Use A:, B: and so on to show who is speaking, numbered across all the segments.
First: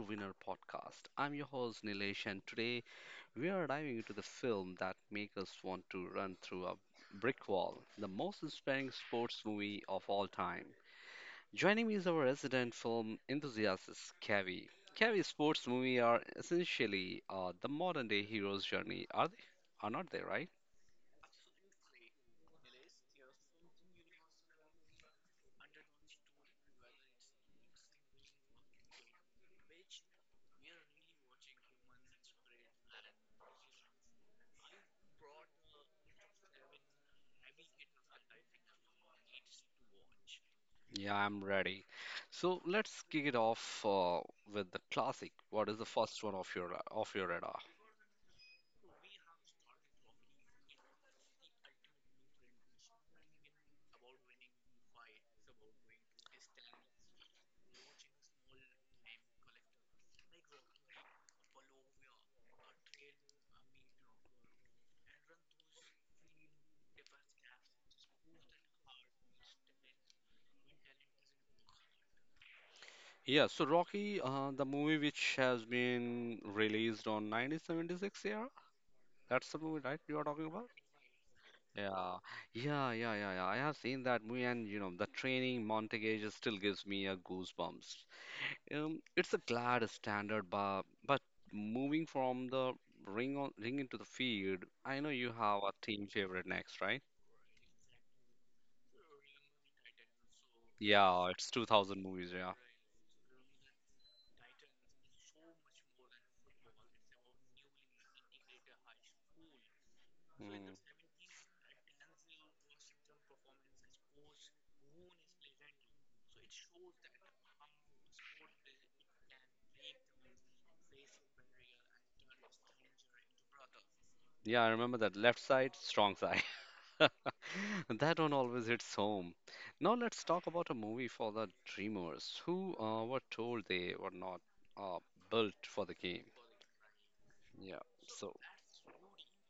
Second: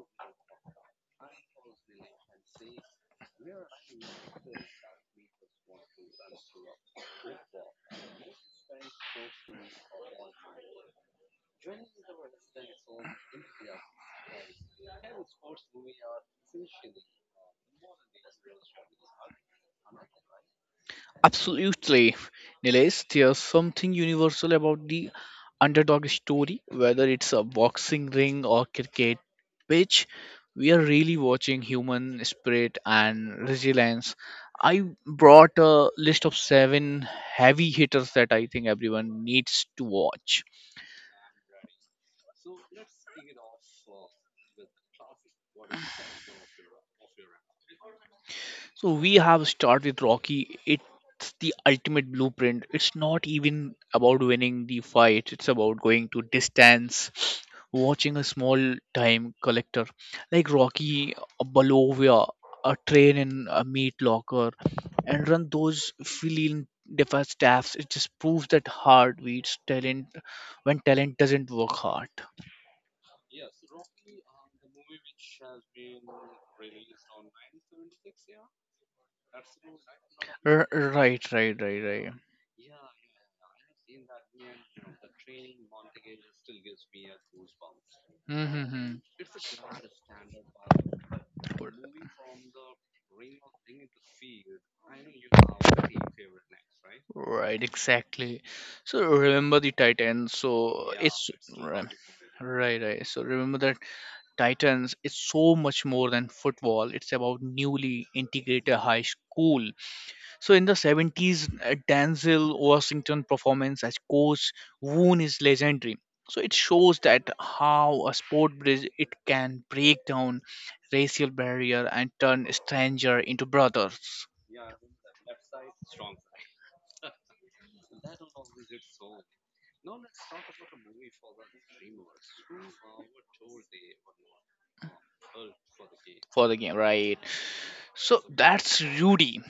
A: Winner podcast. I'm your host Nilesh, and today we are diving into the film that makes us want to run through a brick wall, the most inspiring sports movie of all time. Joining me is our resident film enthusiast, Kavi. Kavi, sports movies are essentially the modern day hero's journey, are they? Are not they, right?
B: Absolutely, Nilesh. There's something universal about the underdog story, whether it's a boxing ring or cricket pitch. We are really watching human spirit and resilience. I brought a list of 7 heavy hitters that I think everyone needs to watch.
A: Yeah, I'm ready. So let's kick it off with the classic. What is the first one of your radar?
B: So we have started with Rocky. It's the ultimate blueprint. It's not even about winning the fight. It's about going to distance, watching a small time collector like Rocky, a Bolovia, a train in a meat locker, and run those feline defense staffs. It just proves that hard beats talent when talent doesn't work hard.
A: Yeah, so Rocky, the movie which has been released on 1976 era. That's the movie, right? You are talking
B: R-
A: about?
B: right, right, right, right.
A: Yeah, yeah, yeah, yeah, yeah. I have seen that movie, and you know, the training montage just still gives me a goosebumps.
B: Mm-hmm.
A: It's a glad standard, but moving from the ring into the field, I know you have a team favorite next, right?
B: Right, exactly. So remember the Titans. So it's
A: Yeah, it's
B: right,
A: 2000 movies, yeah.
B: right. So remember that Titans is so much more than football. It's about newly integrated high school. So in the
A: Mm.
B: '70s, Denzel Washington performance as coach Woon is legendary. So it shows that how a sport bridge it can break down racial barrier and turn stranger into brothers
A: Yeah, I remember that left side, strong side. That one always hits home. Now let's talk about a movie for the dreamers who were told they were not uh, built for the game.
B: for the game, right?
A: Yeah,
B: So
A: so
B: that's Rudy.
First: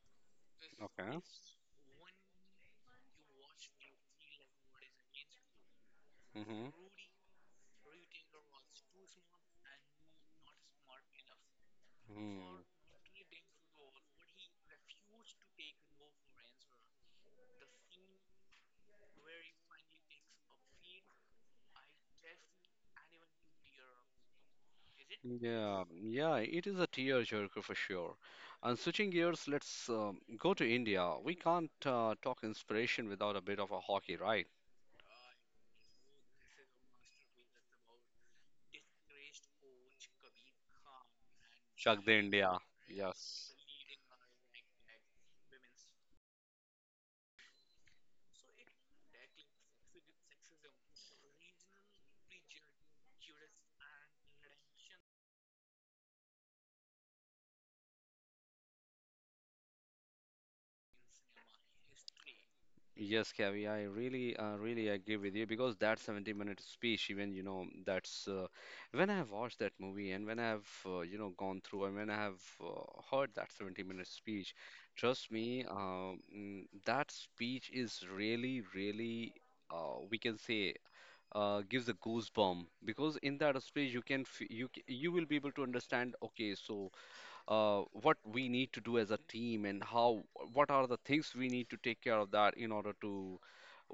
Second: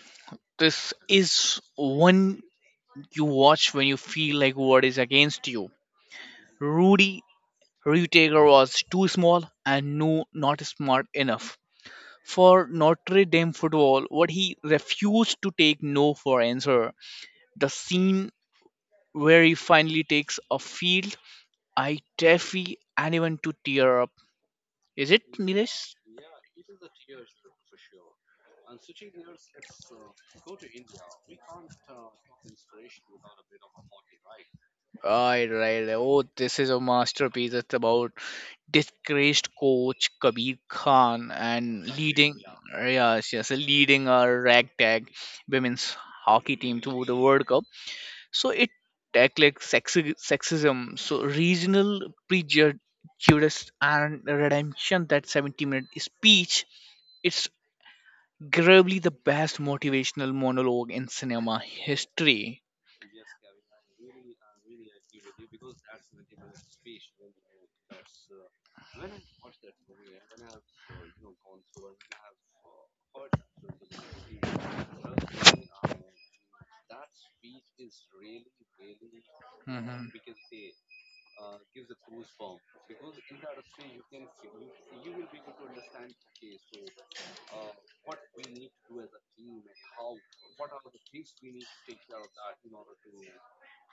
B: This
A: okay.
B: is one you watch when you feel like world is against you.
A: Mm-hmm.
B: Rudy Rutager was too small and no, not smart enough.
A: Hmm.
B: For Notre Dame football, what he refused to take no for answer. The scene where he finally takes a field, I defy anyone to tear up. Is it
A: Yeah,
B: Nilesh?
A: yeah, it is a tearjerker for sure. And switching gears, let's go to India. We can't talk inspiration without a bit of a hockey, right?
B: Right. Oh, this is a masterpiece. It's about disgraced coach Kabir Khan and
A: Shag the
B: leading
A: India.
B: yes, yes,
A: Yes.
B: leading a ragtag women's hockey team to the World Cup. So it tackled sexism, so regional prejudice and redemption. That 70-minute speech, it's probably the best motivational monologue in cinema history.
A: Yes, Kavi, I really, really agree with you because that 70-minute speech, even, you know, that's when I have watched that movie and when I have, you know, gone through and when I have heard that 70-minute speech, trust me, that speech is really, really,
B: Mhm.
A: we can say, gives a goosebump because in that speech you can, you will be able to understand. Okay, so what we need to do as a team and how what are the things we need to take care of that in order to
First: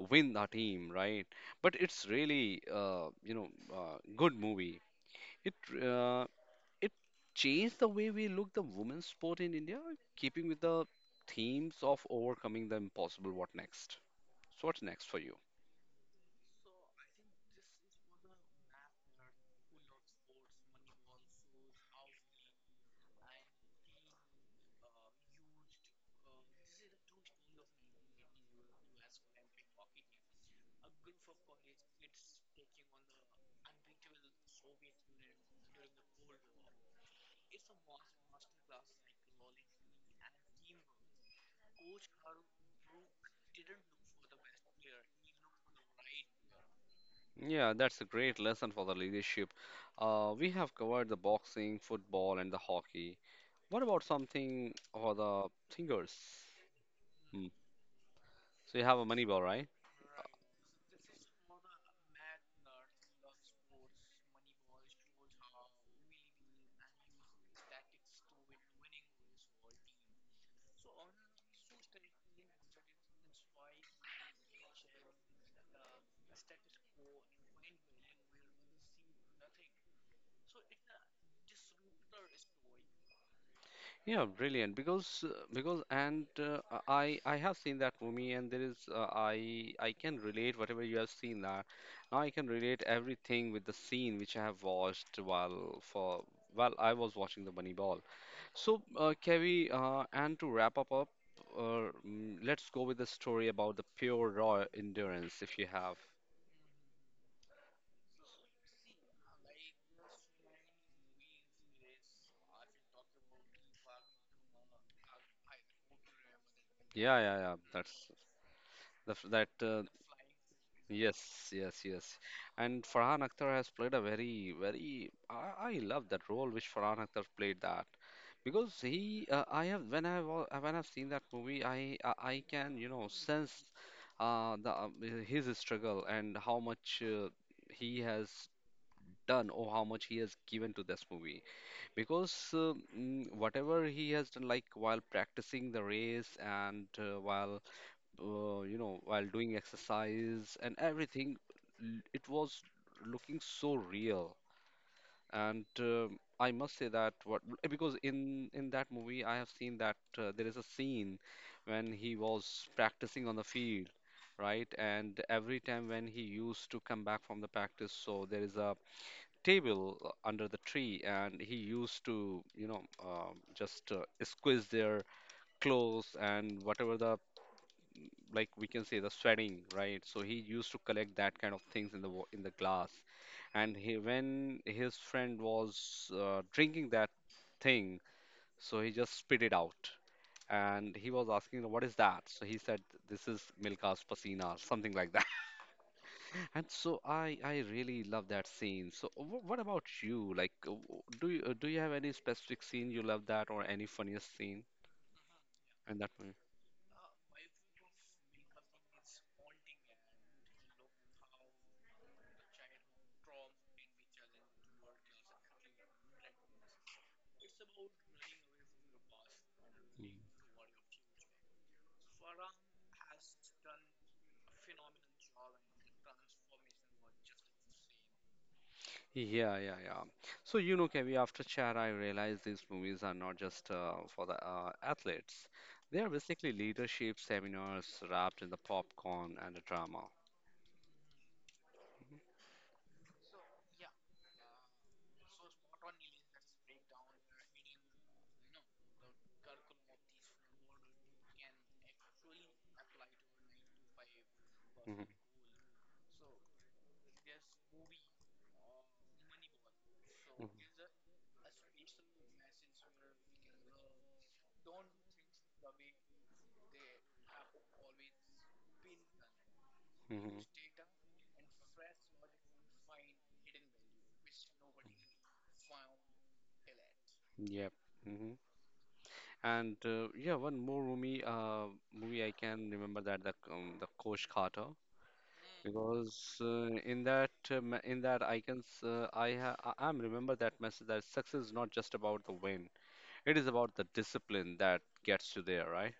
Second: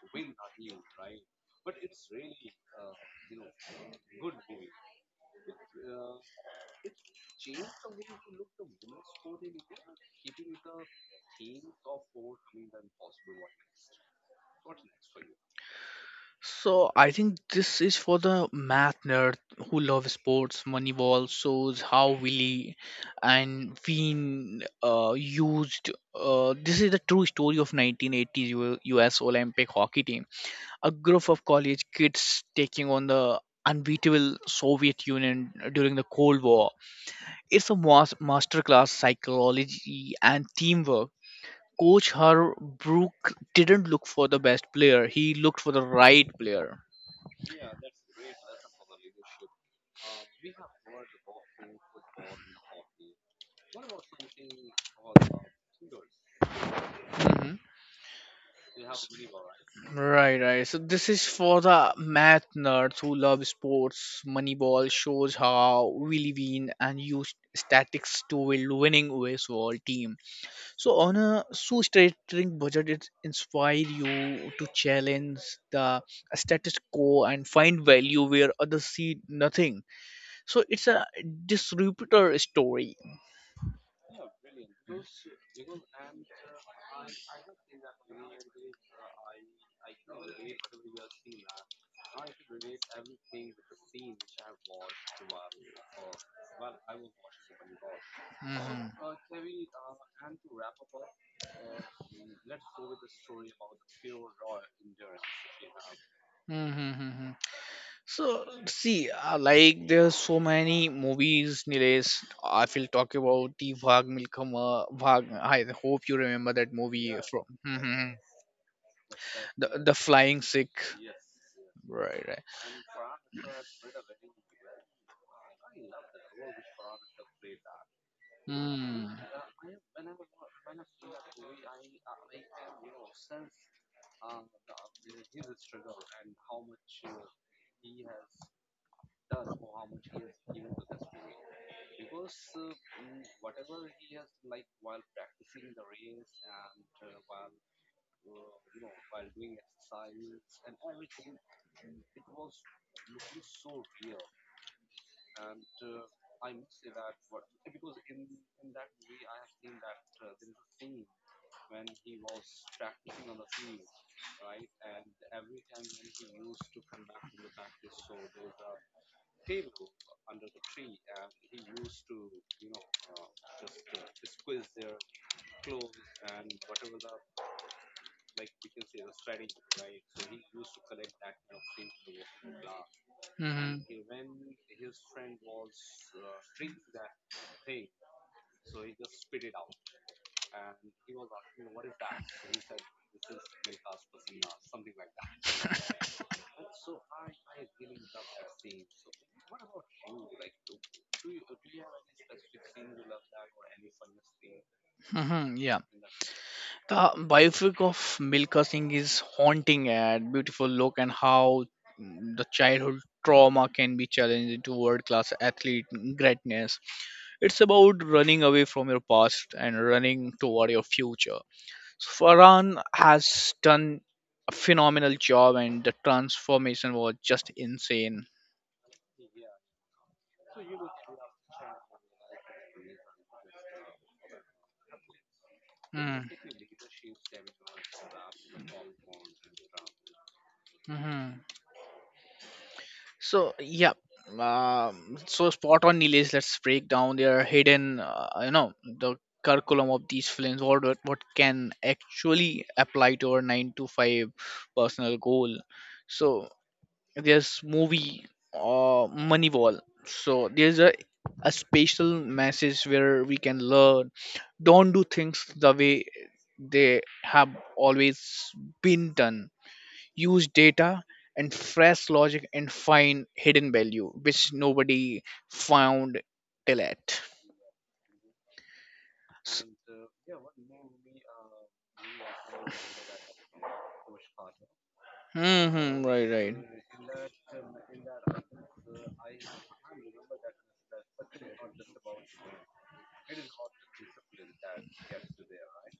A: win the team, right? But it's really you know, good movie it uh, it changed the way we look the women's sport in India, keeping with the themes of overcoming the impossible. What next? So what's next for you?
B: So I think this is for the math nerd who love sports. Moneyball shows how Willy and Wien used. This is the true story of 1980s U.S. Olympic hockey team. A group of college kids taking on the unbeatable Soviet Union during the Cold War. It's a masterclass psychology and teamwork. Coach Har Brook didn't look for the best player; he looked for the right player.
A: Yeah, that's a great lesson for the leadership. We have covered the boxing, football, and the hockey. What about something for the singers? Hmm.
B: Mhm.
A: So you have a money ball, right?
B: Right. So this is for the math nerds who love sports. Moneyball shows how Willie Bean and used statics to build winning baseball team. So on a shoestring budget, it inspire you to challenge the status quo and find value where others see nothing. So it's a disruptor story.
A: Yeah, brilliant. Because and I have seen that movie, and there is I can relate whatever you have seen that. Now I can relate everything with the scene which I have watched while I was watching the Moneyball. So,
B: hmm
A: Kevi, and to wrap up, let's go with the story about the pure raw endurance, if you have.
B: So see, like there's so many movies, Nilesh. I will talk about T Vag Milkama Vag. I hope you remember that movie.
A: Yeah,
B: Yeah,
A: yeah,
B: from.
A: yeah. That's
B: Mhm,
A: the, f- that.
B: the
A: Uh,
B: the Flying Sick.
A: Yes, yes, yes.
B: Right, right.
A: And Farhan Akhtar has played a very. I love that role which Farhan Akhtar played that. Because
B: Hmm.
A: he, I have when I wa- when I've seen that movie, I can you know sense the his struggle and how much he has done or how much he has given to this movie. Because whatever he has done, like while practicing the race and while you know, while doing exercise and everything, it was looking so real. And I must say that, what, because in that movie I have seen that there is a scene when he was practicing on the field, right? And every time when he used to come back from the practice, so there is a table under the tree, and he used to you know just squeeze their clothes and whatever the, like we can say, the sweating, right? So he used to collect that kind of things in the glass, and
B: Mhm.
A: he, when his friend was drinking that thing, so he just spit it out, and he was asking, "What is that?" So he said, "This is Milka's pasina," or something like that. And so I really love that scene. So what about you? Like, do you have any specific scene you love that, or any funniest scene
B: Mhm, Yeah.
A: in that?
B: The biopic of Milka Singh is haunting and beautiful look and how the childhood trauma can be challenged into world class athlete greatness. It's about running away from your past and
A: Mm.
B: running toward your future. So Farhan has done a phenomenal job and the transformation was just insane.
A: Yeah, yeah, yeah. So, you know, Kevi, after Chad, I realized these movies are not just for the athletes. They are
B: Mm.
A: basically leadership seminars wrapped in the popcorn and the drama.
B: Mhm. So yeah, so spot on, Nilesh. Let's break down their hidden, the curriculum of these films. What can actually apply to our 9 to 5
A: Mhm,
B: personal goal. So there's movie, uh, Moneyball. So there's a special message where we can learn. Don't do things the way they have always been done.
A: mhm, mhm.
B: Use data and fresh logic and find hidden value which nobody found till yet.
A: Yep. Hmm.
B: S-
A: And yeah, one more movie I can remember, that the Coach Carter.
B: Mhm, right,
A: Because
B: right.
A: in that I can s- I ha I- I'm remember that message, that success is not just about the win. It is about the discipline that gets you there, right?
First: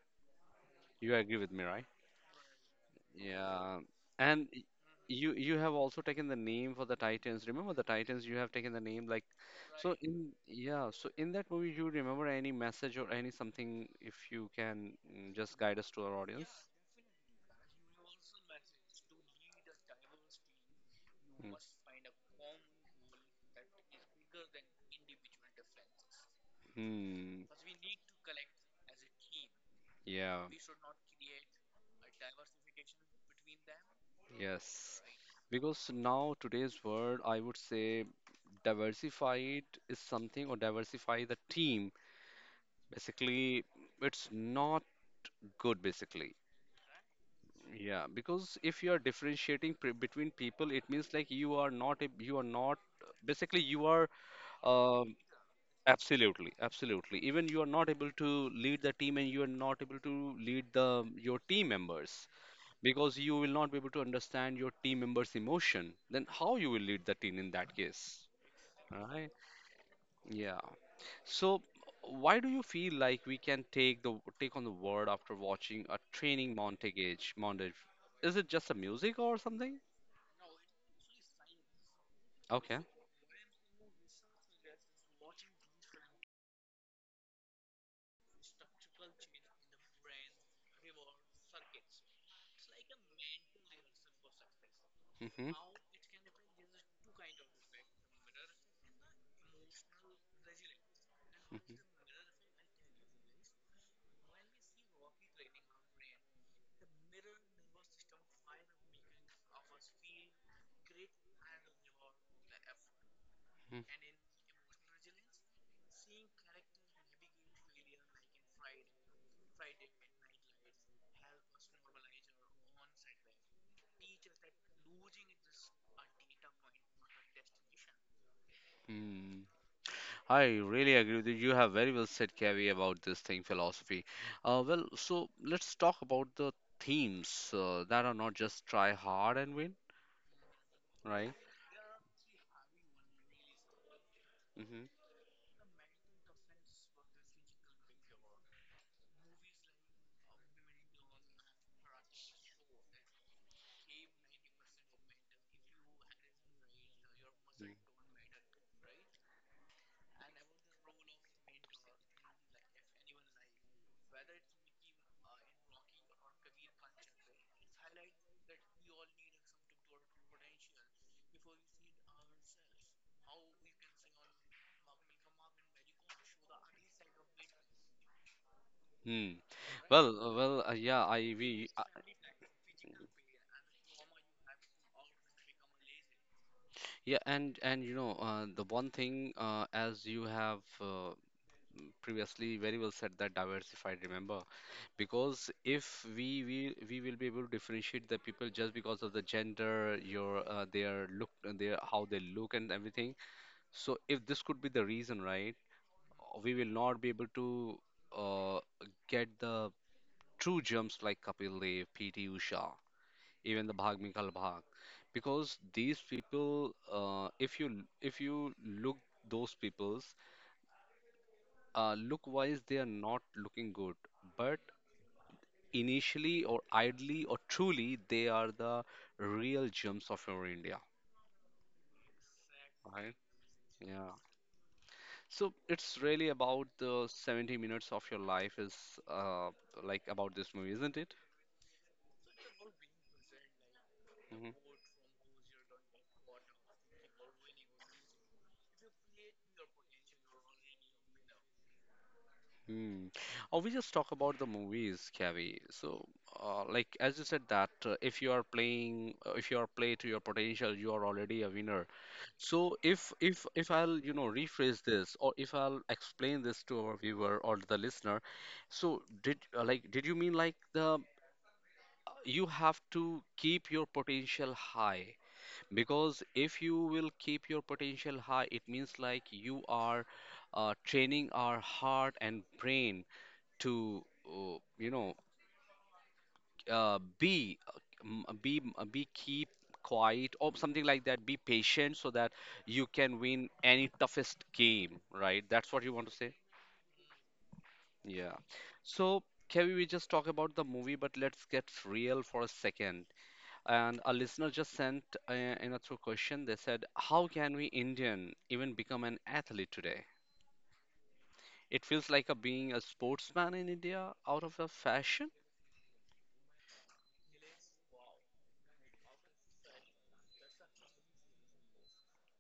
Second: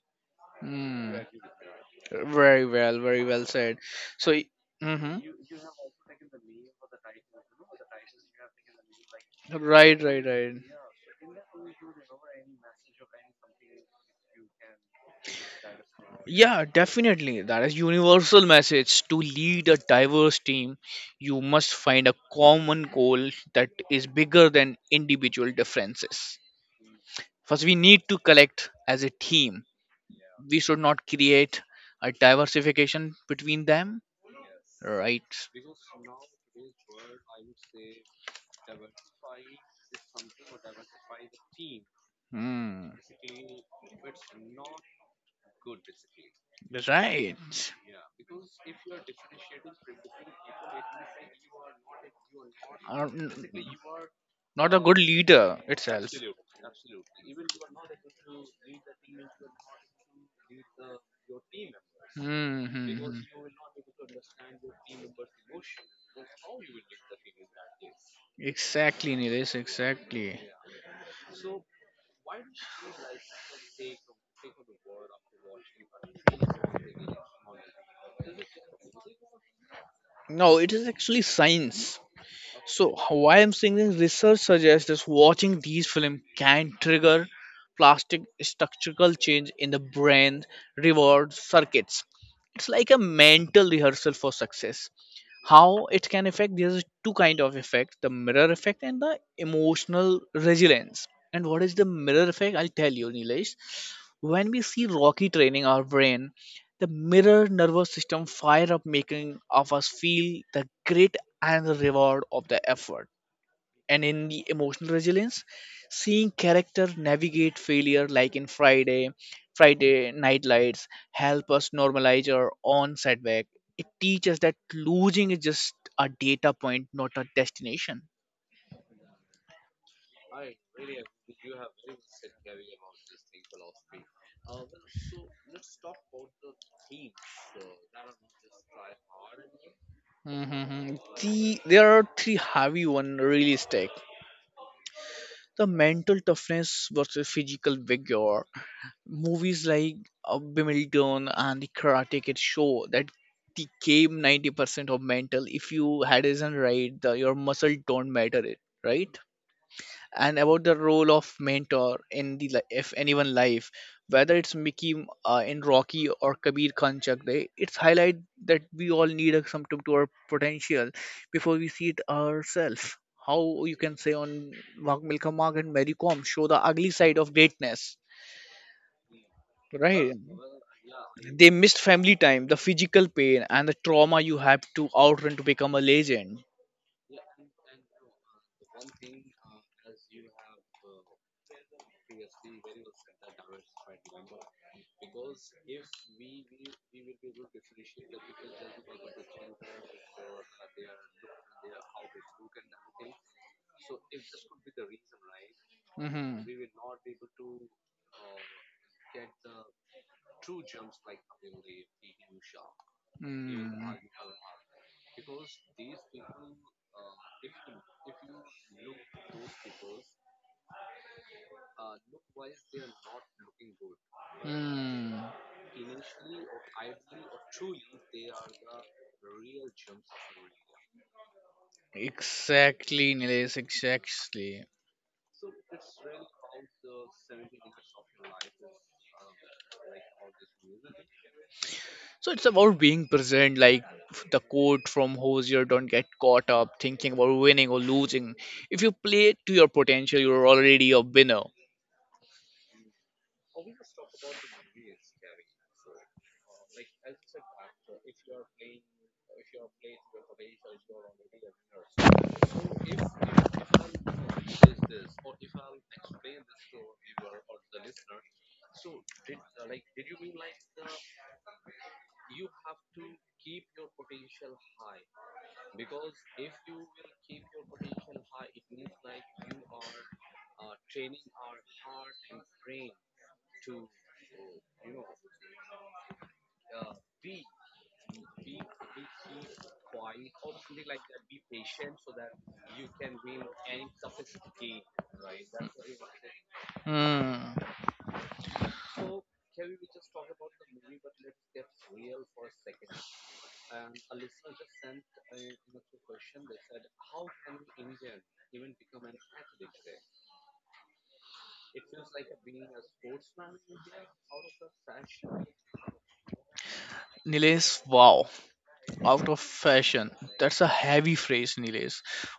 A: You
B: Mm.
A: agree with me, right?
B: Very well, very well said.
A: Yeah.
B: So,
A: And
B: mm-hmm.
A: you, you have also taken the name for the Titans. Remember the Titans, you have taken the name, like so
B: Right, right,
A: in,
B: right.
A: yeah, so in that movie you remember any message or any something, if you can, just guide us to our
B: Yeah,
A: audience?
B: definitely. That is universal message. To lead a diverse team, you must find a common goal that is bigger than individual differences.
A: Mm. Hmm.
B: First, we need to collect as a team.
A: Yeah.
B: We should not create a diversification between them.
A: Yes.
B: Right.
A: Because now today's world, I would say diversified is something, or diversify the team.
B: Hmm.
A: Basically, it's not good basically.
B: Right.
A: Yeah, because if you are differentiating pre between people, it means like you are not a, you are not
B: Um,
A: basically you are
B: not a good
A: um
B: leader itself.
A: Absolutely, absolutely. Even you are not able to lead the team and you are not able to lead the your team members because
B: Mm-hmm.
A: you will not be able to understand your team members' emotion. Then how you will lead the team in that case?
B: Exactly,
A: Right?
B: Nilesh, exactly.
A: Yeah. So why do you feel like we can take on the word after watching a training Montage? Is it just a music or something?
B: No, it is actually science.
A: Okay.
B: So, how I am saying this, research suggests that watching these films can trigger plastic structural change in the brain reward circuits. It's like a mental rehearsal for success.
A: Hmm.
B: How it can affect, there's two kind of effect: the mirror effect and the emotional resilience. And what is the mirror effect? I'll tell you, Nilesh. When we see Rocky training, our brain, the mirror nervous system fire up, making of us feel the grit and the reward of the effort. And in the emotional resilience, seeing character navigate failure like in Friday Night Lights help us normalize our own setback. It teaches that losing is just a data point, not a destination.
A: Mhm. I really agree with you. You have very well said, Kavi, about this thing, philosophy. Well, so let's talk about the themes that are not just try hard and win, right?
B: The, there are three heavy one really stick.
A: Mhm.
B: The mental toughness versus physical vigor. Movies like Bimilton and the Karate Kid show that the game 90% of mental. If you had isn't right the, your muscle don't matter it right. And about the role of mentor in the if anyone life, whether it's Mickey in Rocky or Kabir Khan Chak Day, it's highlight that we all need a symptom to our potential before we see it ourselves. How you can say on Wag Milka Mark and Mary Kom show the ugly side of greatness,
A: Hmm.
B: right?
A: Well, yeah, I
B: They
A: we
B: missed family time, the physical pain and the trauma you have to outrun to become a legend.
A: yeah, and you know, the one thing as you have previously very well said, that diversified, remember, because if we will be able to differentiate the people just because of the gender, your their look, their how they look and everything. So if this could be the reason, right?
B: Hmm.
A: We will not be able to uh, get the true gems like Kapil Dev, PT Usha, even the
B: Mm.
A: Bhag Mikhal Bhag, because these people, if you, if you look those people's look wise, they are not looking good, but
B: Mm.
A: initially or idly or truly, they are the real gems of your India,
B: Exactly,
A: right?
B: Nilesh,
A: Yeah.
B: exactly.
A: So it's really about the 70 minutes of your life, is uh, like, about this movie, isn't it?
B: So it's about being present, like the
A: Mm-hmm.
B: quote from Hosier: don't get caught up thinking about winning or losing. If you play to your potential, you're already a winner.
A: Hmm. Or we just talk about the movies, Kavi. So, like as you said that if you are play to your potential, you are already a winner. So if I'll you know rephrase this, or if I'll explain this to our viewer or the listener, so did like did you mean like the you have to keep your potential high? Because if you will keep your potential high, it means like you are training our heart and brain to you know be be keep quiet or something like that, be patient so that you can win any toughest game, right? That's what you want to say.
B: Hmm.
A: Yeah, so can we just talk about the movie, but let's get real for a second, and a listener just sent in a through question. They said, how can we Indian even become an athlete today? It feels like a being a sportsman in India out of a fashion.
B: Nilesh, wow. Out of fashion, that's a heavy phrase, Nilesh,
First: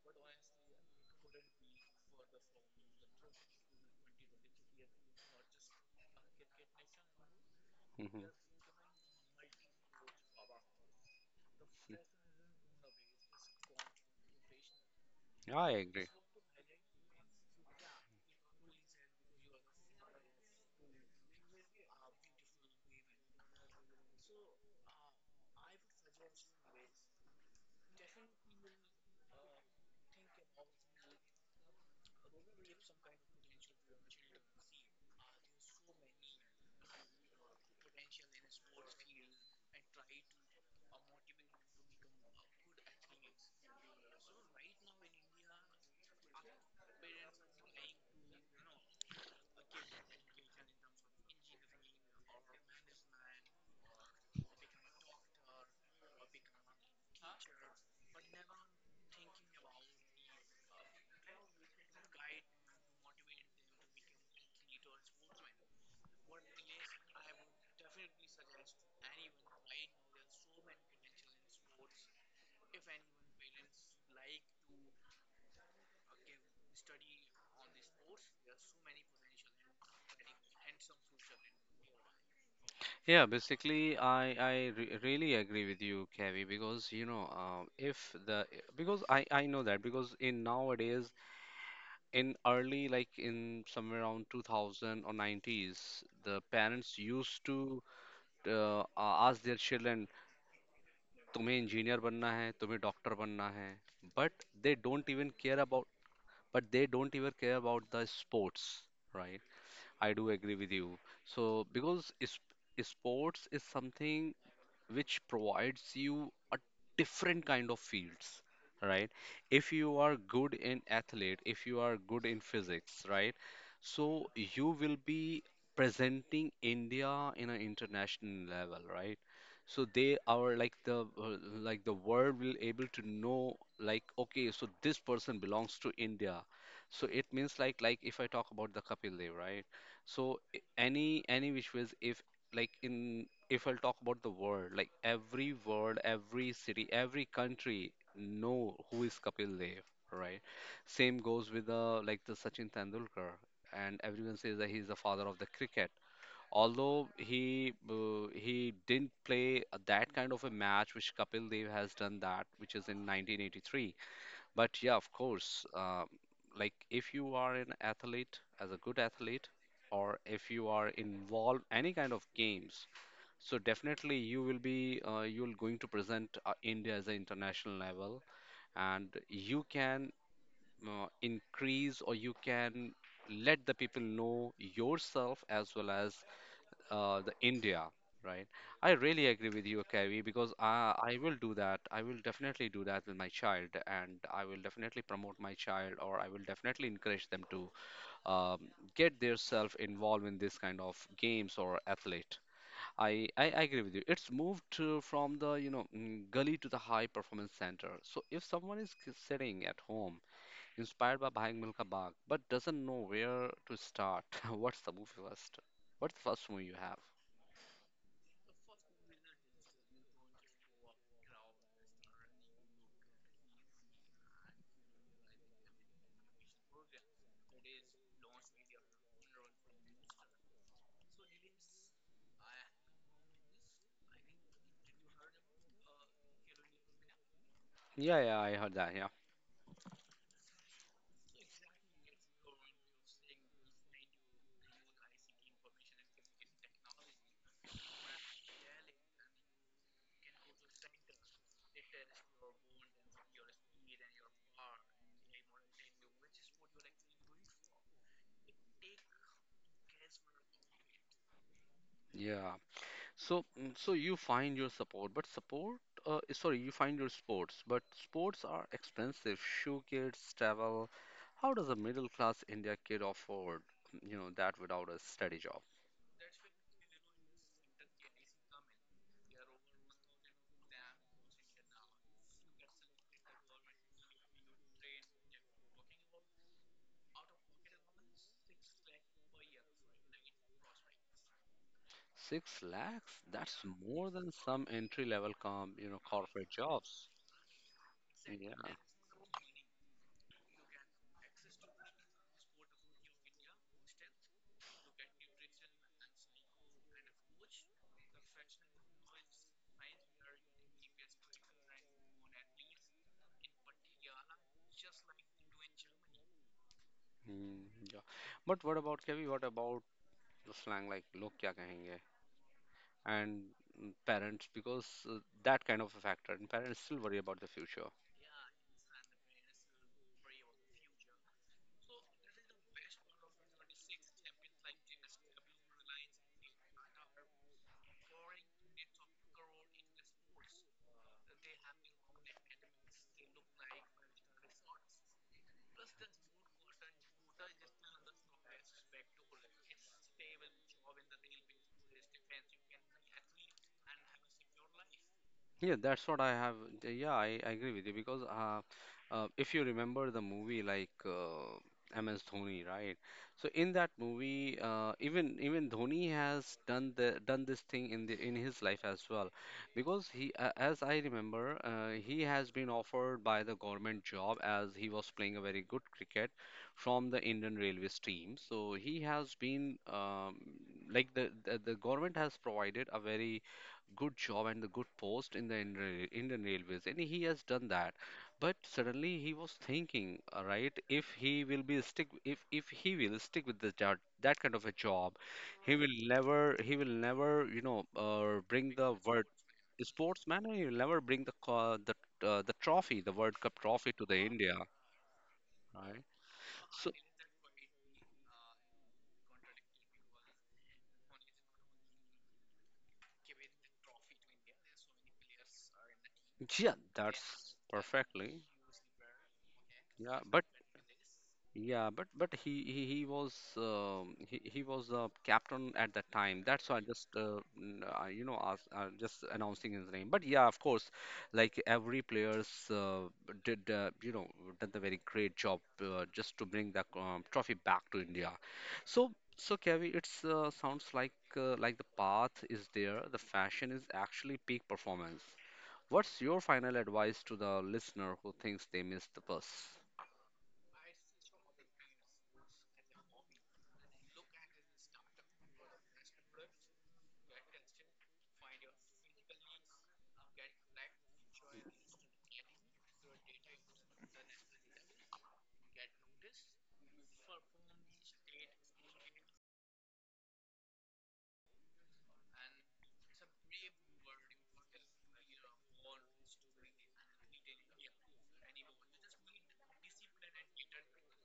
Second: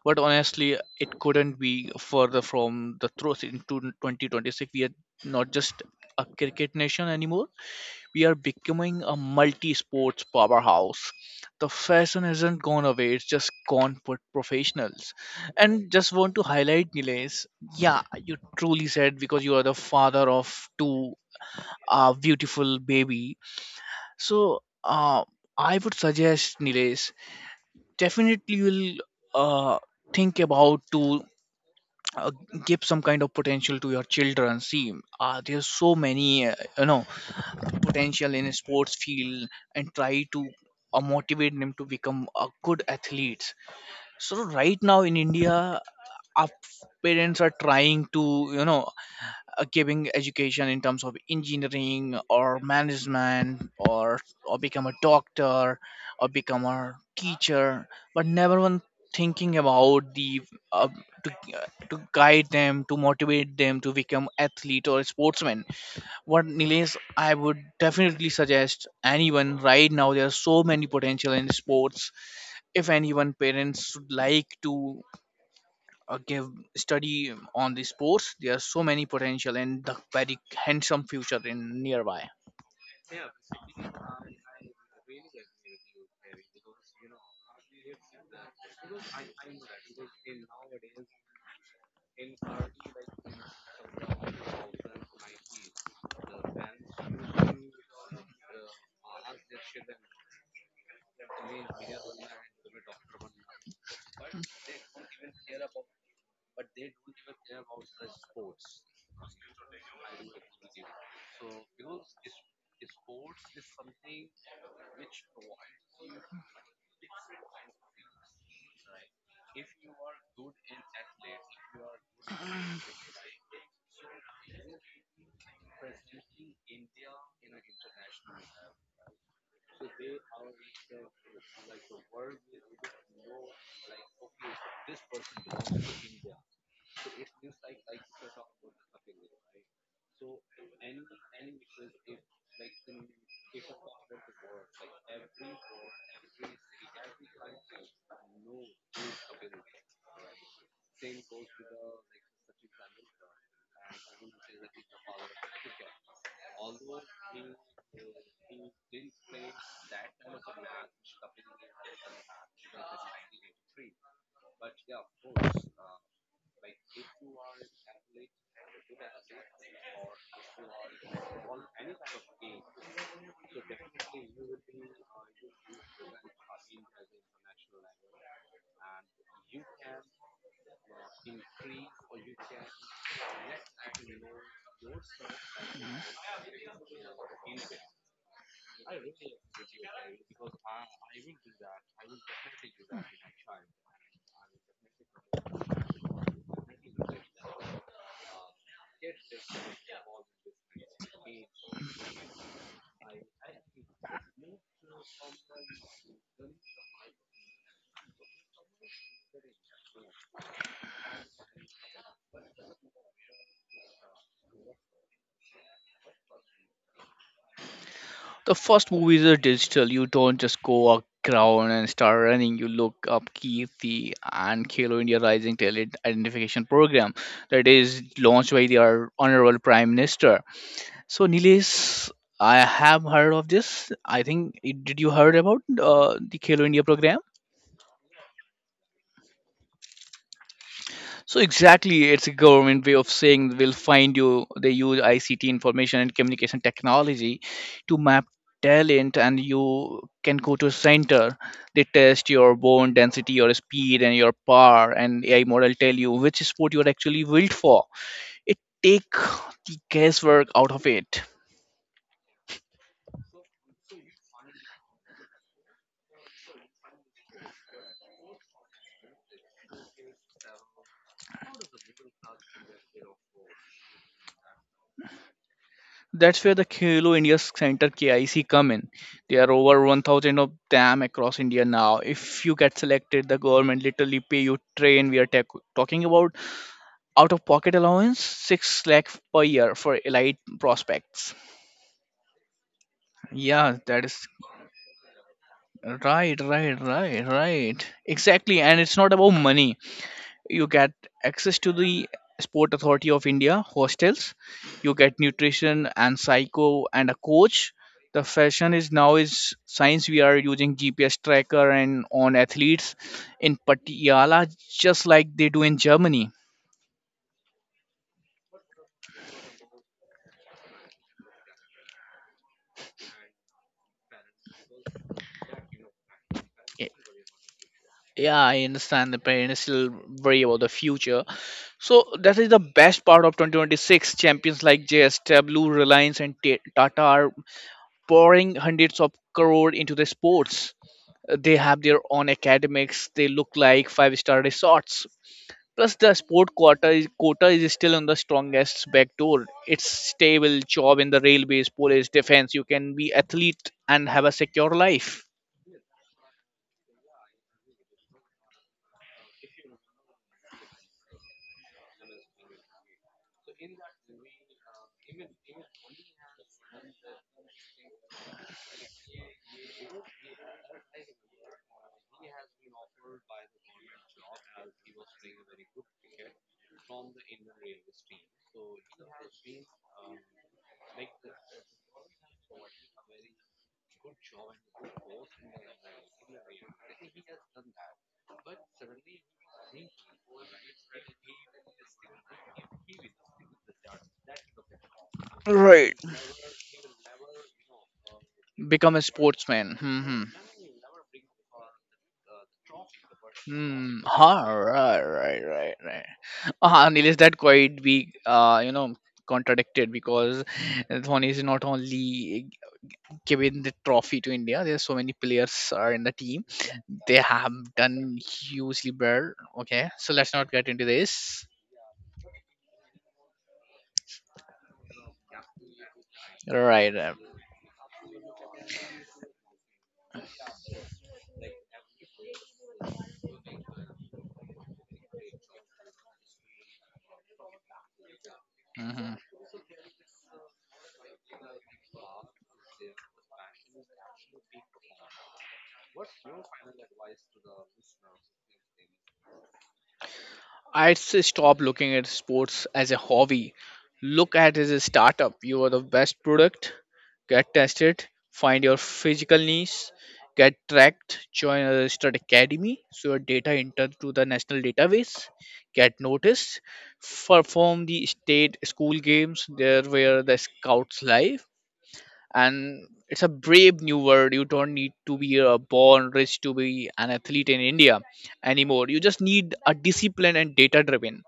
B: but honestly, it couldn't be further from the truth. In 2026, we are not just a cricket nation anymore. We
A: Mhm.
B: are becoming a multi-sports powerhouse. The fashion hasn't gone away, it's just gone for professionals.
A: Yeah, I
B: And
A: agree.
B: just want to highlight, Nilesh, yeah you truly said, because you are the father of 2 beautiful baby. So I would suggest, Nilesh, definitely you'll uh, think about to uh, give some kind of potential to your children. See, there's so many potential in a sports field, and try to motivate them to become a good athletes. So right now in India, our parents are trying to, you know, giving education in terms of engineering or management, or become a doctor or become a teacher, but never one thinking about the, uh, to, to guide them, to motivate them to become athlete or sportsman. What, Nilesh, I would definitely suggest anyone right now, there are so many potential in sports. If anyone parents would like to give study on the sports, there are so many potential and the very handsome future in nearby.
A: Yeah, basically, I re really agree with you, Kavi, because if the because I know that because in nowadays in early like in somewhere around 2000 or 90s the parents used to ask their children तुम्हें engineer बनना है तुम्हें doctor बनना है but they don't even care about but they don't even care about the sports, right? I do agree with you. So because is, sports is something which provides you a different kind of fields, right? If you are good in athlete, if you are good in physics, right? So you will be presenting India in an international level, right? So they are like the world will able to know, like, okay, so this person belongs to India. So it means like if I talk about the Kapil Dev, right? So any any which ways if like in if I'll talk about the world, like every world, every city, every country know who is Kapil Dev, right? Same goes with the like the Sachin Tendulkar, and everyone says that he's the father of the cricket. Although he didn't play that kind of a match which Kapil Dev has done that, which is in 1983. But yeah, of course, like if you are an athlete, as a good athlete, or if you are involved any kind of games, so definitely you will be you'll going to present India as an international level, and you can increase or you can let the people know yourself as well as the India, right? I really agree with you, Kavi, because I will do that. I will definitely do that with my child, and I will definitely promote my child or I will definitely encourage them to um, get theirself involved in this kind of games or athlete. I agree with you. It's moved to, from the gully to the high performance center. So if someone is sitting at home, inspired by buying Milka Bag, but doesn't know where to start, what's the movie first? What's the first movie you have?
B: The first movies are digital. You don't just go a ground and start running. You look up Keerthi and Khelo India Rising Talent Identification Program that is launched by the our Honorable Prime Minister. So Nilesh, I have heard of this. I think, did you heard about the Khelo India program?
A: Yeah, yeah, I heard that. Yeah,
B: So exactly, it's a government way of saying we'll find you. They use ICT, information and communication technology, to map talent, and you can go to a center. They test your bone density, your speed, and your power, and AI model tell you which sport you're actually built for. It take the guesswork out of it.
A: yeah. So so you find your support, but support. Sorry, you find your sports, but sports are expensive. Shoe kits, travel. How does a middle class India kid afford that without a steady job?
B: That's where the Khelo India Center KIC come in. There are over 1,000 of them across India now. If you get selected, the government literally pay you train. We are talking about out-of-pocket allowance, 6 lakh per year for elite prospects.
A: Six lakhs? That's
B: Yeah, that
A: more
B: is
A: than some entry level you know, corporate jobs.
B: right.
A: Yeah.
B: Exactly, and it's not about money. You get access to the sport authority of India hostels. You get nutrition and psycho and a coach. The fashion is now is science. We are using GPS tracker and on athletes in Patiala, just like they do in Germany.
A: Hmm, yeah. But what about Kavi? What about the slang like "log kya kahenge" and parents? Because that kind of a factor, and parents
B: Y-
A: still worry about the future.
B: yeah, I understand the parents still worry about the future. So that is the best part of 2026. Champions like JSW, Reliance and Tata are pouring hundreds of crore into the sports. They have their own academics. They look like five-star resorts. Plus, the sport quota is still on the strongest back door. It's stable job in the railways, police, defense. You can be athlete and have a secure life.
A: Yeah, that's what I have. Yeah, I agree with you because if you remember the movie like MS Dhoni, right? So in that movie, even Dhoni has done the done this thing in the in his life as well, because as I remember, he has been offered by the government job as he was playing a very good cricket from the Indian Railways team. So he has been like the government has provided a very good job and the good post in the Indian, Indian Railways, and he has done that. But suddenly he was thinking, right, if he will be stick, if he will stick with the job, that kind of a job,
B: Right.
A: he will never, bring the
B: Become a
A: word
B: sportsman. Hmm.
A: sportsman, and he will never bring the trophy, the World Cup trophy
B: Hmm.
A: to the
B: Huh,
A: India, right? So.
B: Nilesh, that quite be, contradicted because Dhoni is not only given the trophy to India. There's so many players are in the team.
A: Yeah,
B: They have
A: that's
B: done
A: perfectly.
B: hugely well. Okay, so
A: Yeah,
B: let's
A: but
B: not get into this.
A: yeah, but he was he was the captain at that time. That's why I
B: Right.
A: just you know ask, just announcing his name. But yeah, of course, like every players did you know did a very great job just to bring the trophy back to India. So
B: Mhm.
A: so Kevi, it's sounds like the path is there. The fashion is actually peak performance. What's your final advice to the listener who thinks they missed the bus?
B: I'd say stop looking at sports as a hobby. Look at it as a startup. You are the best product. Get tested. Find your physical niche. Get tracked. Join a registered academy. So your data entered to the national database. Get noticed. Perform the state school games. There where the scouts live. And it's a brave new world. You don't need to be a born rich to be an athlete in India anymore. You just need a discipline and data driven,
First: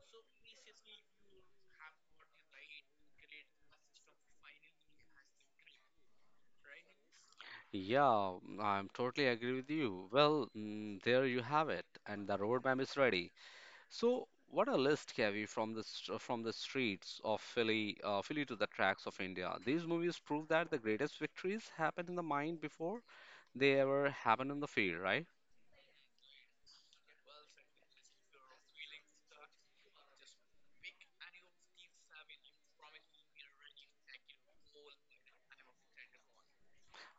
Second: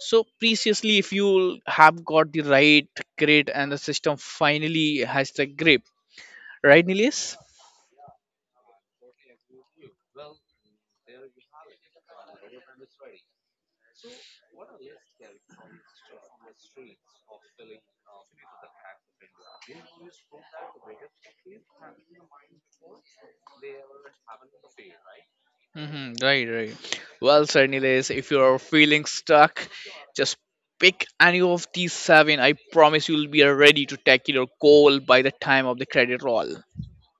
B: so preciously if you have got the right grid and the system finally has the grip, right, Nilesh?
A: Yeah, I'm totally agree with you. Well, there you have it, and the roadmap is ready. So, what a list, Kavi, from the from the streets of Philly, Philly to the tracks of India. These movies prove that the greatest victories happen in the mind before they ever happen in the field, right?
B: Hmm, right, right. Well, sir Nilesh, if you are feeling stuck, just pick any of these seven. I promise you'll be ready to tackle your goal by the time of the credit roll.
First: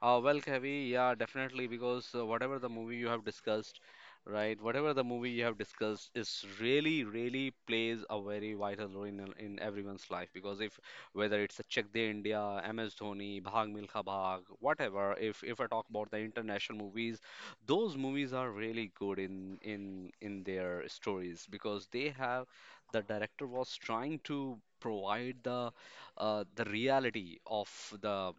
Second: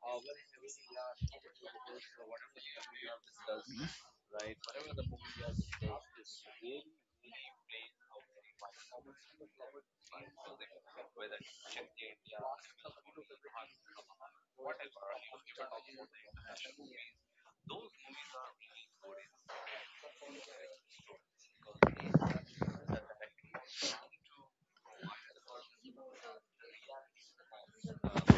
A: Well, Kavi, yeah, definitely, because whatever the movie you have discussed, right, whatever the movie you have discussed is really, really plays a very vital role in everyone's life. Because if whether it's a Chak De India, MS Dhoni, Bhag Milkha Bhag, whatever, if I talk about the international movies, those movies are really good in in their stories because they have the director was trying to provide the uh, the reality of the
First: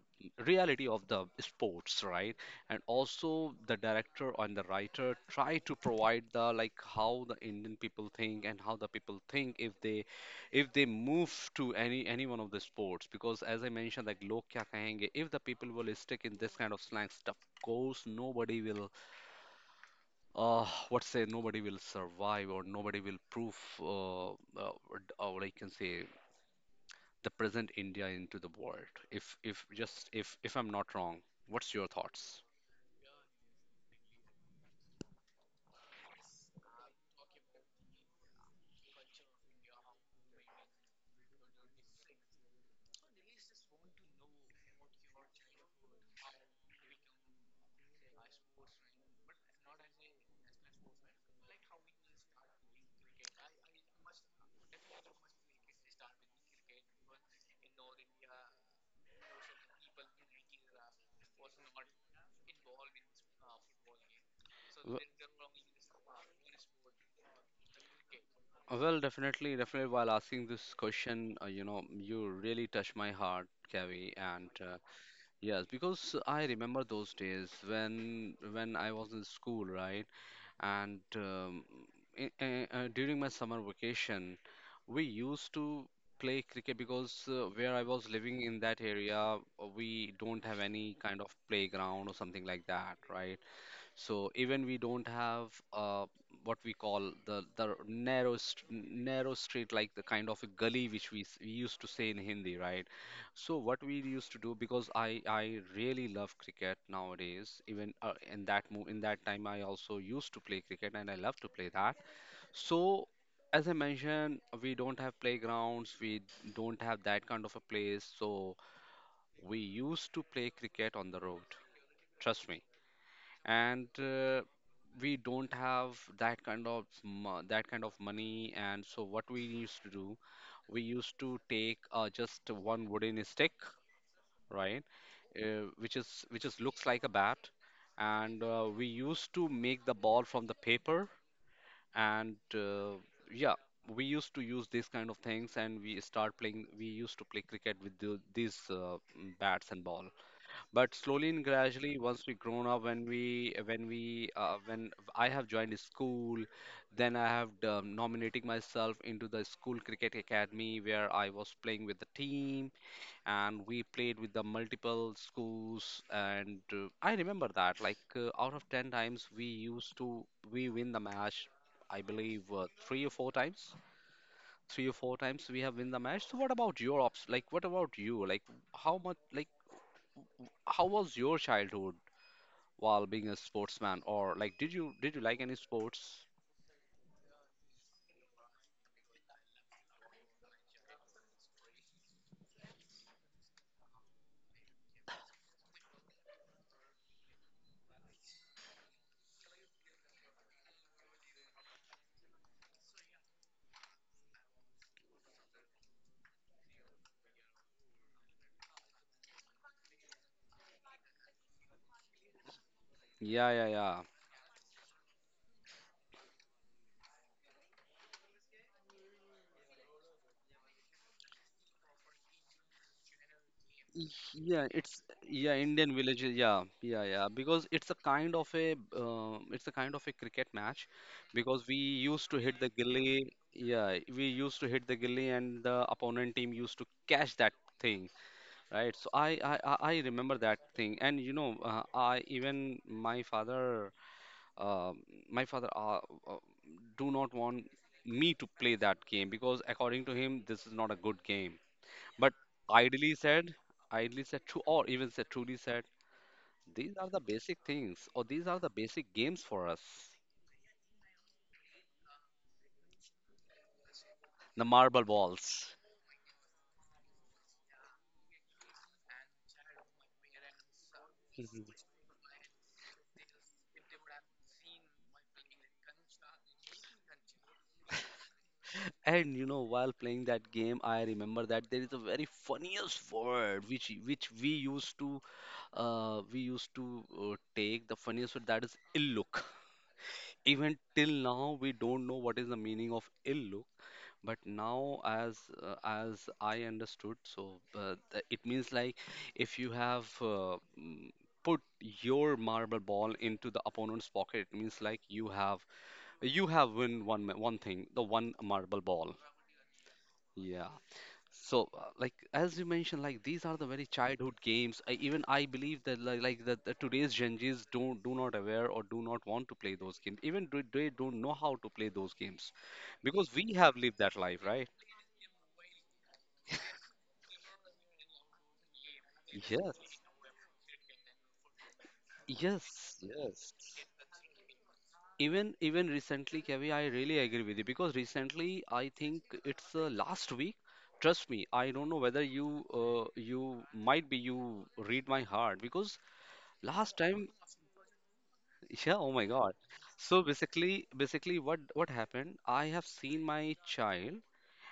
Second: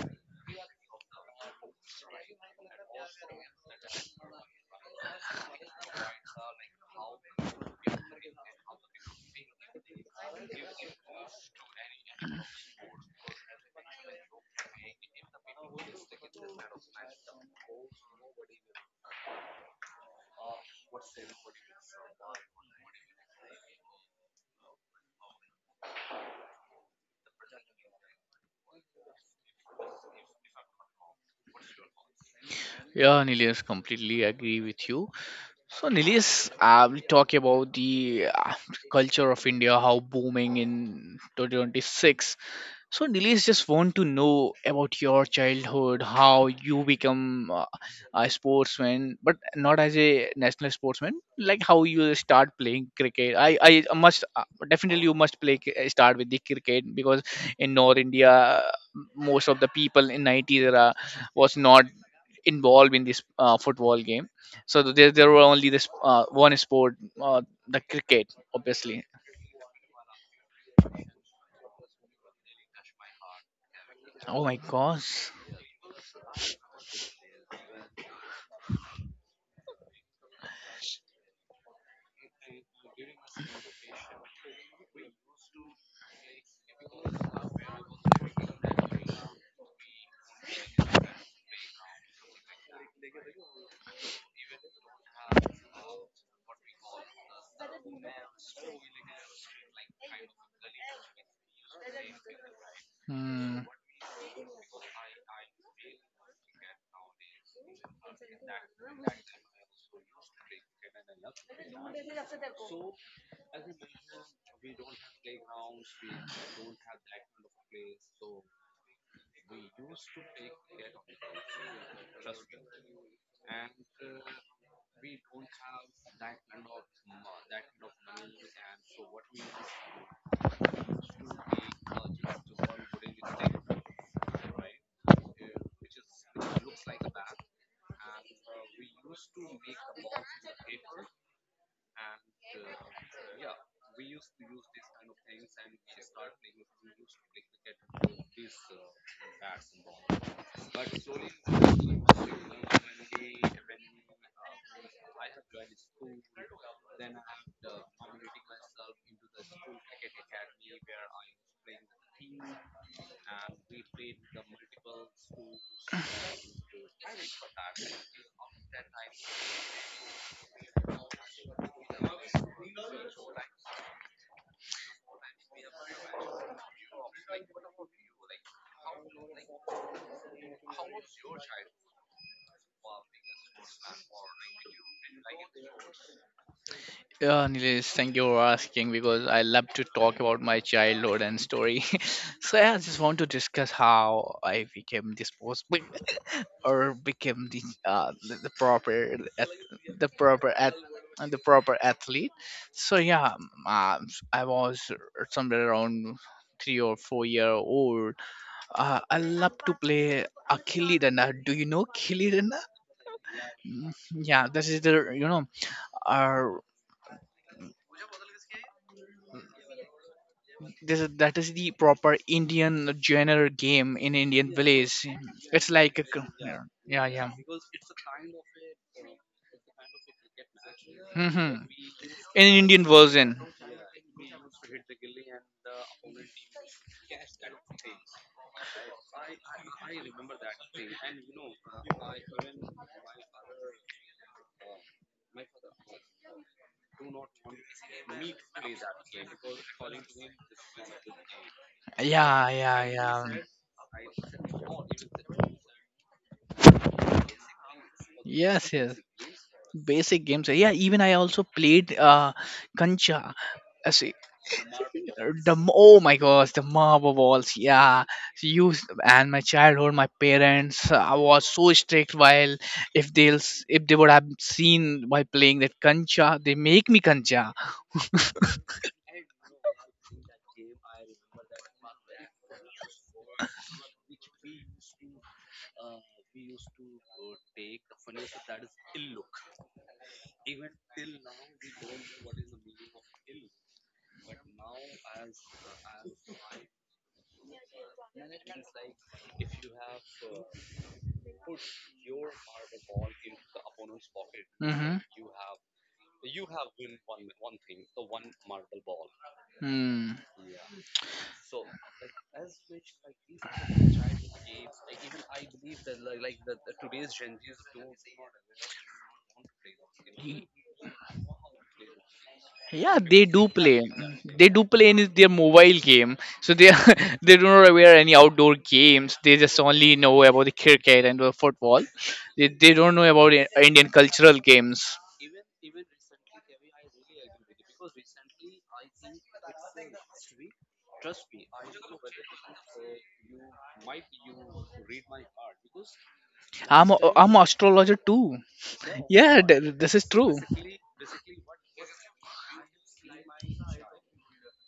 A: reality of the sports, right? And also the director and the writer try to provide the like how the indian people think and how the people think if they move to any one of the sports, because as I mentioned, like log kya kahenge, if the people will stick in this kind of slang stuff, course nobody will what say nobody will survive or nobody will prove uh, or I can say the present India into the world. If just if I'm not wrong, what's your thoughts?
B: Yeah, Nilesh, completely agree with you. So Nilesh, we talk about the culture of India, how booming in 2026. So Nilesh, just want to know about your childhood, how you become a sportsman, but not as a national sportsman. Like how you start playing cricket. I must definitely, you must start with the cricket, because in North India most of the people in 90s era was not involved in this football game. So
A: W-
B: there were only this one sport, the cricket,
A: Well,
B: obviously.
A: definitely, definitely. While asking this question, you know, you really touch my heart, Kavi,
B: Oh
A: and
B: my gosh.
A: yes, because I remember those days when I was in school, right? And during my summer vacation, we used to play cricket because where I was living in that area, we don't have any kind of playground or something like that, right? So even we don't have what we call the narrow street, like the kind of a gully which we used to say in Hindi, right? So
B: Hmm.
A: what we used to do, because I really love cricket nowadays. Even in that time, I also used to play cricket and I love to play that. So as I mentioned, we don't have playgrounds, we don't have that kind of a place. So we used to play cricket on the road. Trust me, and we don't have that kind of that kind of money, and so what we used to do, we used to take just one wooden stick, right, which is looks like a bat, and we used to make the ball from the paper, and yeah we used to use these kind of things and we start playing, we used to play cricket with the, these bats and ball. But slowly and gradually, once we grown up, when we when we when I have joined a school, then I have nominating myself into the school cricket academy where I was playing with the team, and we played with the multiple schools. And I remember that like out of ten times we used to we win the match, I believe three or four times. Three or four times we have win the match. So what about your ops? Like what about you? Like how much? Like how was your childhood? While being a sportsman, or like did you like any sports?
B: Yeah, Nilesh, thank you for asking, because I love to talk about my childhood and story. So yeah, I just want to discuss how I became this post or became the the proper ath- the proper at the proper athlete. So yeah, I was somewhere around 3 or 4 years old. I love to play a killi danda. Do you know killi danda?
A: Yeah, yeah, yeah.
B: Yeah, this is the. uh, this is that is the proper Indian genre game in Indian
A: Yeah, it's
B: village.
A: yeah,
B: It's
A: Indian
B: like a,
A: villages.
B: yeah,
A: Yeah, yeah,
B: yeah,
A: yeah.
B: yeah.
A: Because it's a kind of a it's a kind of a cricket match because
B: Mhm.
A: we used to
B: In
A: hit the
B: Indian
A: gilly.
B: version.
A: Yeah, we used to hit the gilly, and the opponent team used to catch that thing, right? So I remember that thing, and you know, I even my father um, my father uh, uh, do not want me to play that game, because according to him this is not a good game. But
B: Yeah, yeah,
A: ideally
B: yeah.
A: said ideally said true, or even said, truly said, these are the basic things or these are the
B: Yes, yes.
A: basic games for us.
B: Basic games. Yeah, even I also played Kancha.
A: The marble balls.
B: Oh my gosh, the marble walls, yeah. So and my childhood, my parents, I was
A: Mhm.
B: so strict while, if they would have seen while playing that kancha, they make me kancha.
A: And you know, while playing that game, I remember that there is a very funniest word which we used to take the funniest word, that is ill look. Even till now, we don't know what is the meaning of ill look. But now, as I understood, so it means like if you have put your marble ball into the opponent's pocket, it means
B: Mm-hmm.
A: like you have win one one thing, the one marble ball.
B: Hmm.
A: Yeah. So, like as you mentioned, like these are the very childhood games. I, even I believe that like that the today's Gen Zs don't do not aware or do not want to play those games. Even do, they don't know how to play those games
B: Yeah, they
A: because
B: do
A: we have
B: play.
A: lived that life,
B: They do
A: right?
B: play in their mobile game, so they are- they do not aware any outdoor games. They just
A: Yes,
B: only know about the cricket and the football. They
A: yes,
B: don't know about
A: yes.
B: Indian cultural games.
A: Even even recently, Kavi, I really agree with you because recently I think it's last week. Trust me, I don't know whether you you might be you read my heart because
B: I'm
A: last
B: a,
A: time.
B: I'm an astrologer too.
A: Yeah, oh my
B: Yeah,
A: God.
B: this is
A: So
B: true.
A: basically, basically what happened? I have seen my child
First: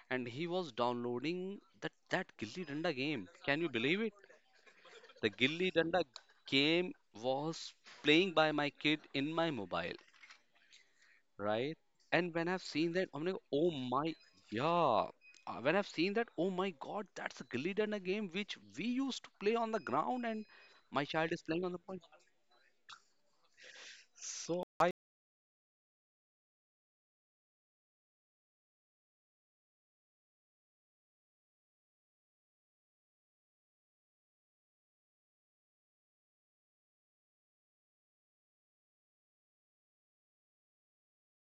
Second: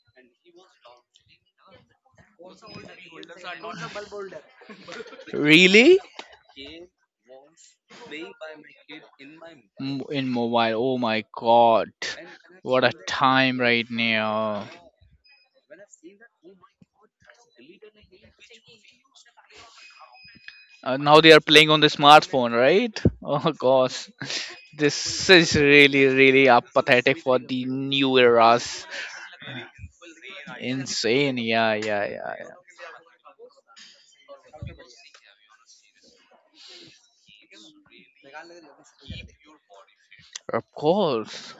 A: and he was downloading that Gilli Danda game. Can you believe it? The Gilli
B: Really?
A: Danda game was playing by my kid in my mobile,
B: M- In mobile. Oh my
A: right?
B: god.
A: And when I've
B: What a
A: seen that, I'm like,
B: time
A: oh
B: right
A: my,
B: now.
A: yeah. When I've seen that, oh my God, that's a Gilli Danda game which we used to play on the ground, and my
B: Now
A: child
B: they
A: is
B: are
A: playing
B: playing
A: on the
B: on the
A: point.
B: smartphone, right? Oh gosh.
A: So I.
B: This is really, really pathetic for the new eras. Insane. Yeah, yeah, yeah. Yeah. Of course.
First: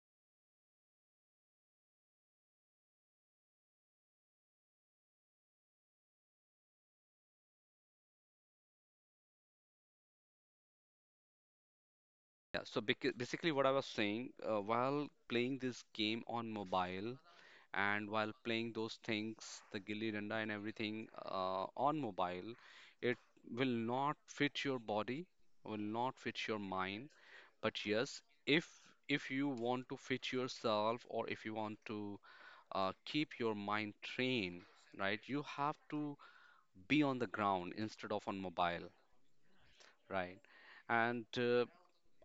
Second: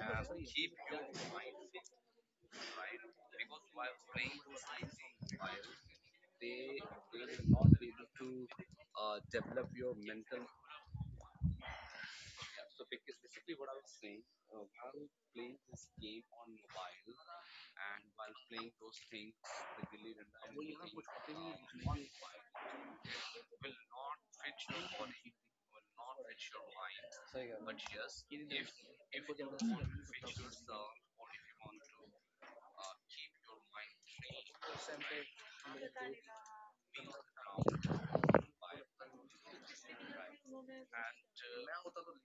A: Yeah, so basically, what I was saying, while playing this game on mobile and while playing those things, the gilli danda and everything on mobile, it will not fit your body, will not fit your mind. But yes, if you want to fit yourself or if you want to keep your mind trained, right, you have to be on the ground instead of on mobile, right? And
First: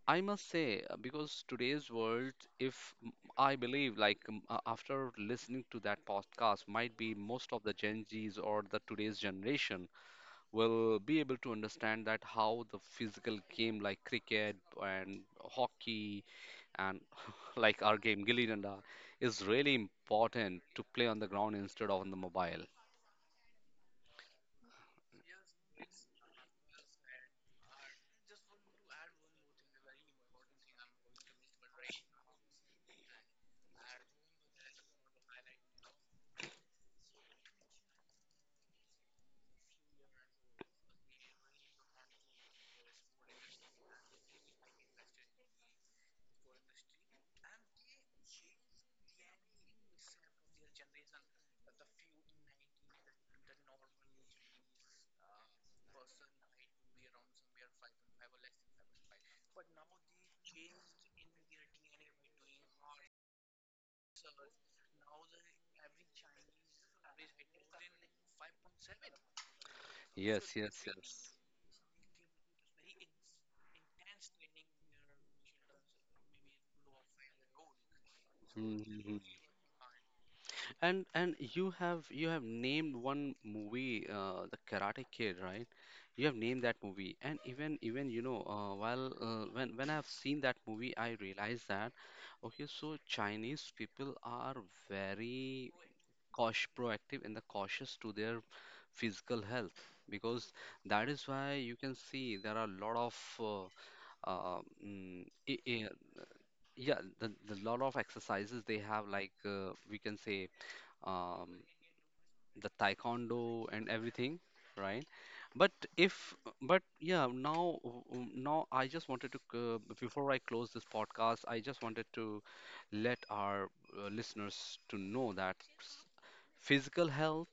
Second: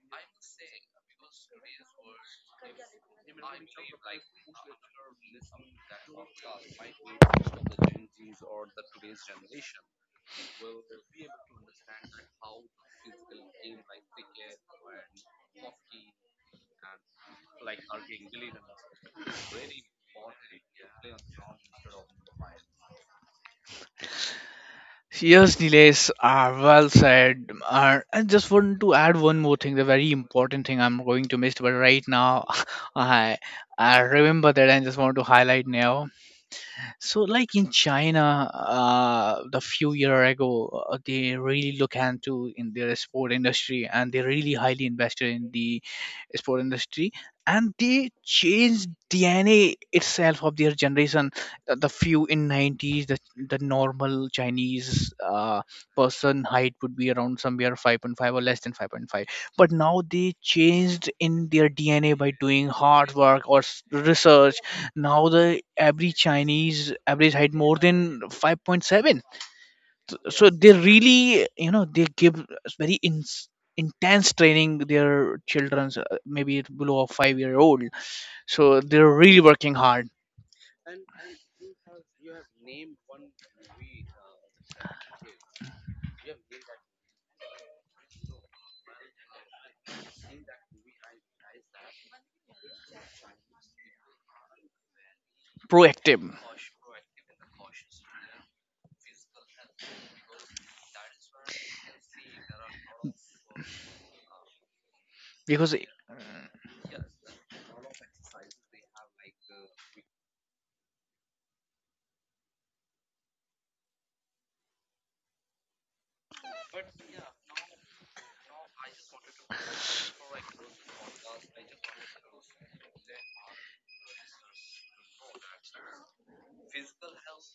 A: I must say, because today's world, if m- I believe, like after listening to that podcast, might be most of the Gen Zs or the today's generation will be able to understand that how the physical game like cricket and hockey and like our game Gilli Danda is really important to play on the ground instead of on the mobile.
B: Yes, Nilesh, well said. I just want to add one more thing, the very important thing I'm going to miss, but right now I, I remember that I just want to highlight now. So, like in China, the few year ago, they really look into in their sport industry, and they really highly invested in the sport industry, and they changed DNA itself of their generation. The few in nineties, the normal Chinese person height would be around somewhere 5.5 or less than 5.5, but now they changed in their DNA by doing hard work or research. Now the average Chinese average height more than 5.7, so
A: Yes,
B: they
A: yes, yes.
B: really, you know, they give us very intense training. Their children's, maybe it below a 5-year old, so they're
A: Mhm.
B: really working hard,
A: And you have named one movie, the Karate Kid, right? You have named that movie, and even even you know, while when I've seen that movie, I realized that okay, so Chinese people are very
B: proactive,
A: cautious, proactive, and the cautious to their physical health, because that is why you can see there are a lot of uh, mm, i
B: because
A: i- yeah, the lot of exercises they have, like we can say um, the taekwondo and everything, right? But if, but yeah, now, now I just wanted to, before I close this podcast, I just wanted to let our listeners to know that physical health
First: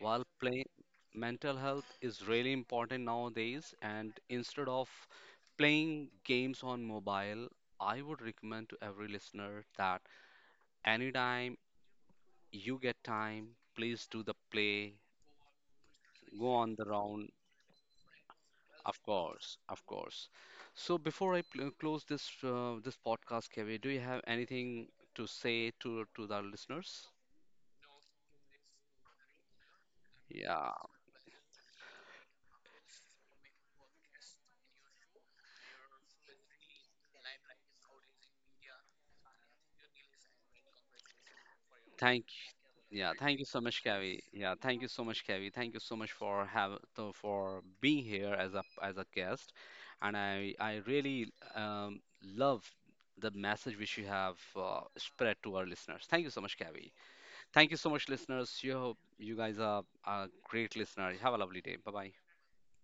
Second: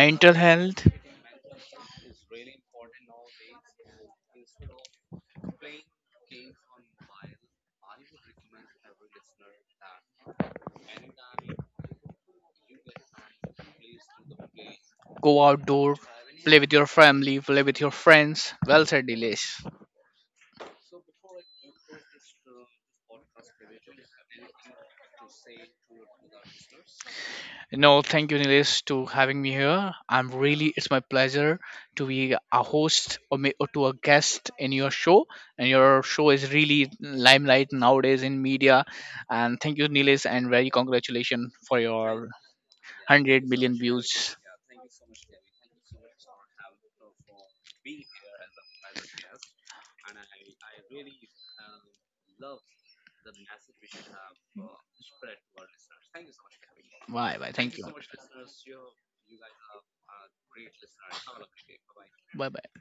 A: while playing
B: health,
A: mental health is really important nowadays, and instead of playing games on mobile, I would recommend to every listener that anytime you get time, please do the play,
B: go outdoor,
A: go
B: play with
A: on the
B: your
A: round.
B: family, play with your friends. Well
A: Of
B: said, Dilesh.
A: course, of course. So before close this this podcast, kevin, do you have anything to say to the listeners?
B: No, thank you, Nilesh, to having me here. I'm
A: Yeah,
B: really, it's my pleasure to be a host or, may, or to a guest in your show. And your show is really limelight nowadays in media. And thank you, Nilesh, and very congratulations for your
A: thank. Yeah, thank you
B: 100
A: so much,
B: million
A: Kavi.
B: views.
A: Yeah, thank you so much, Kavi. Thank you so much for have to, for being here as a guest, and I really love the message which you have spread to our listeners. Thank you so much, Kavi.
B: Bye bye.
A: Thank you
B: Thank you.
A: so much, listeners. You hope you guys are a great listener. Have a lovely day. Bye bye.
B: Bye bye.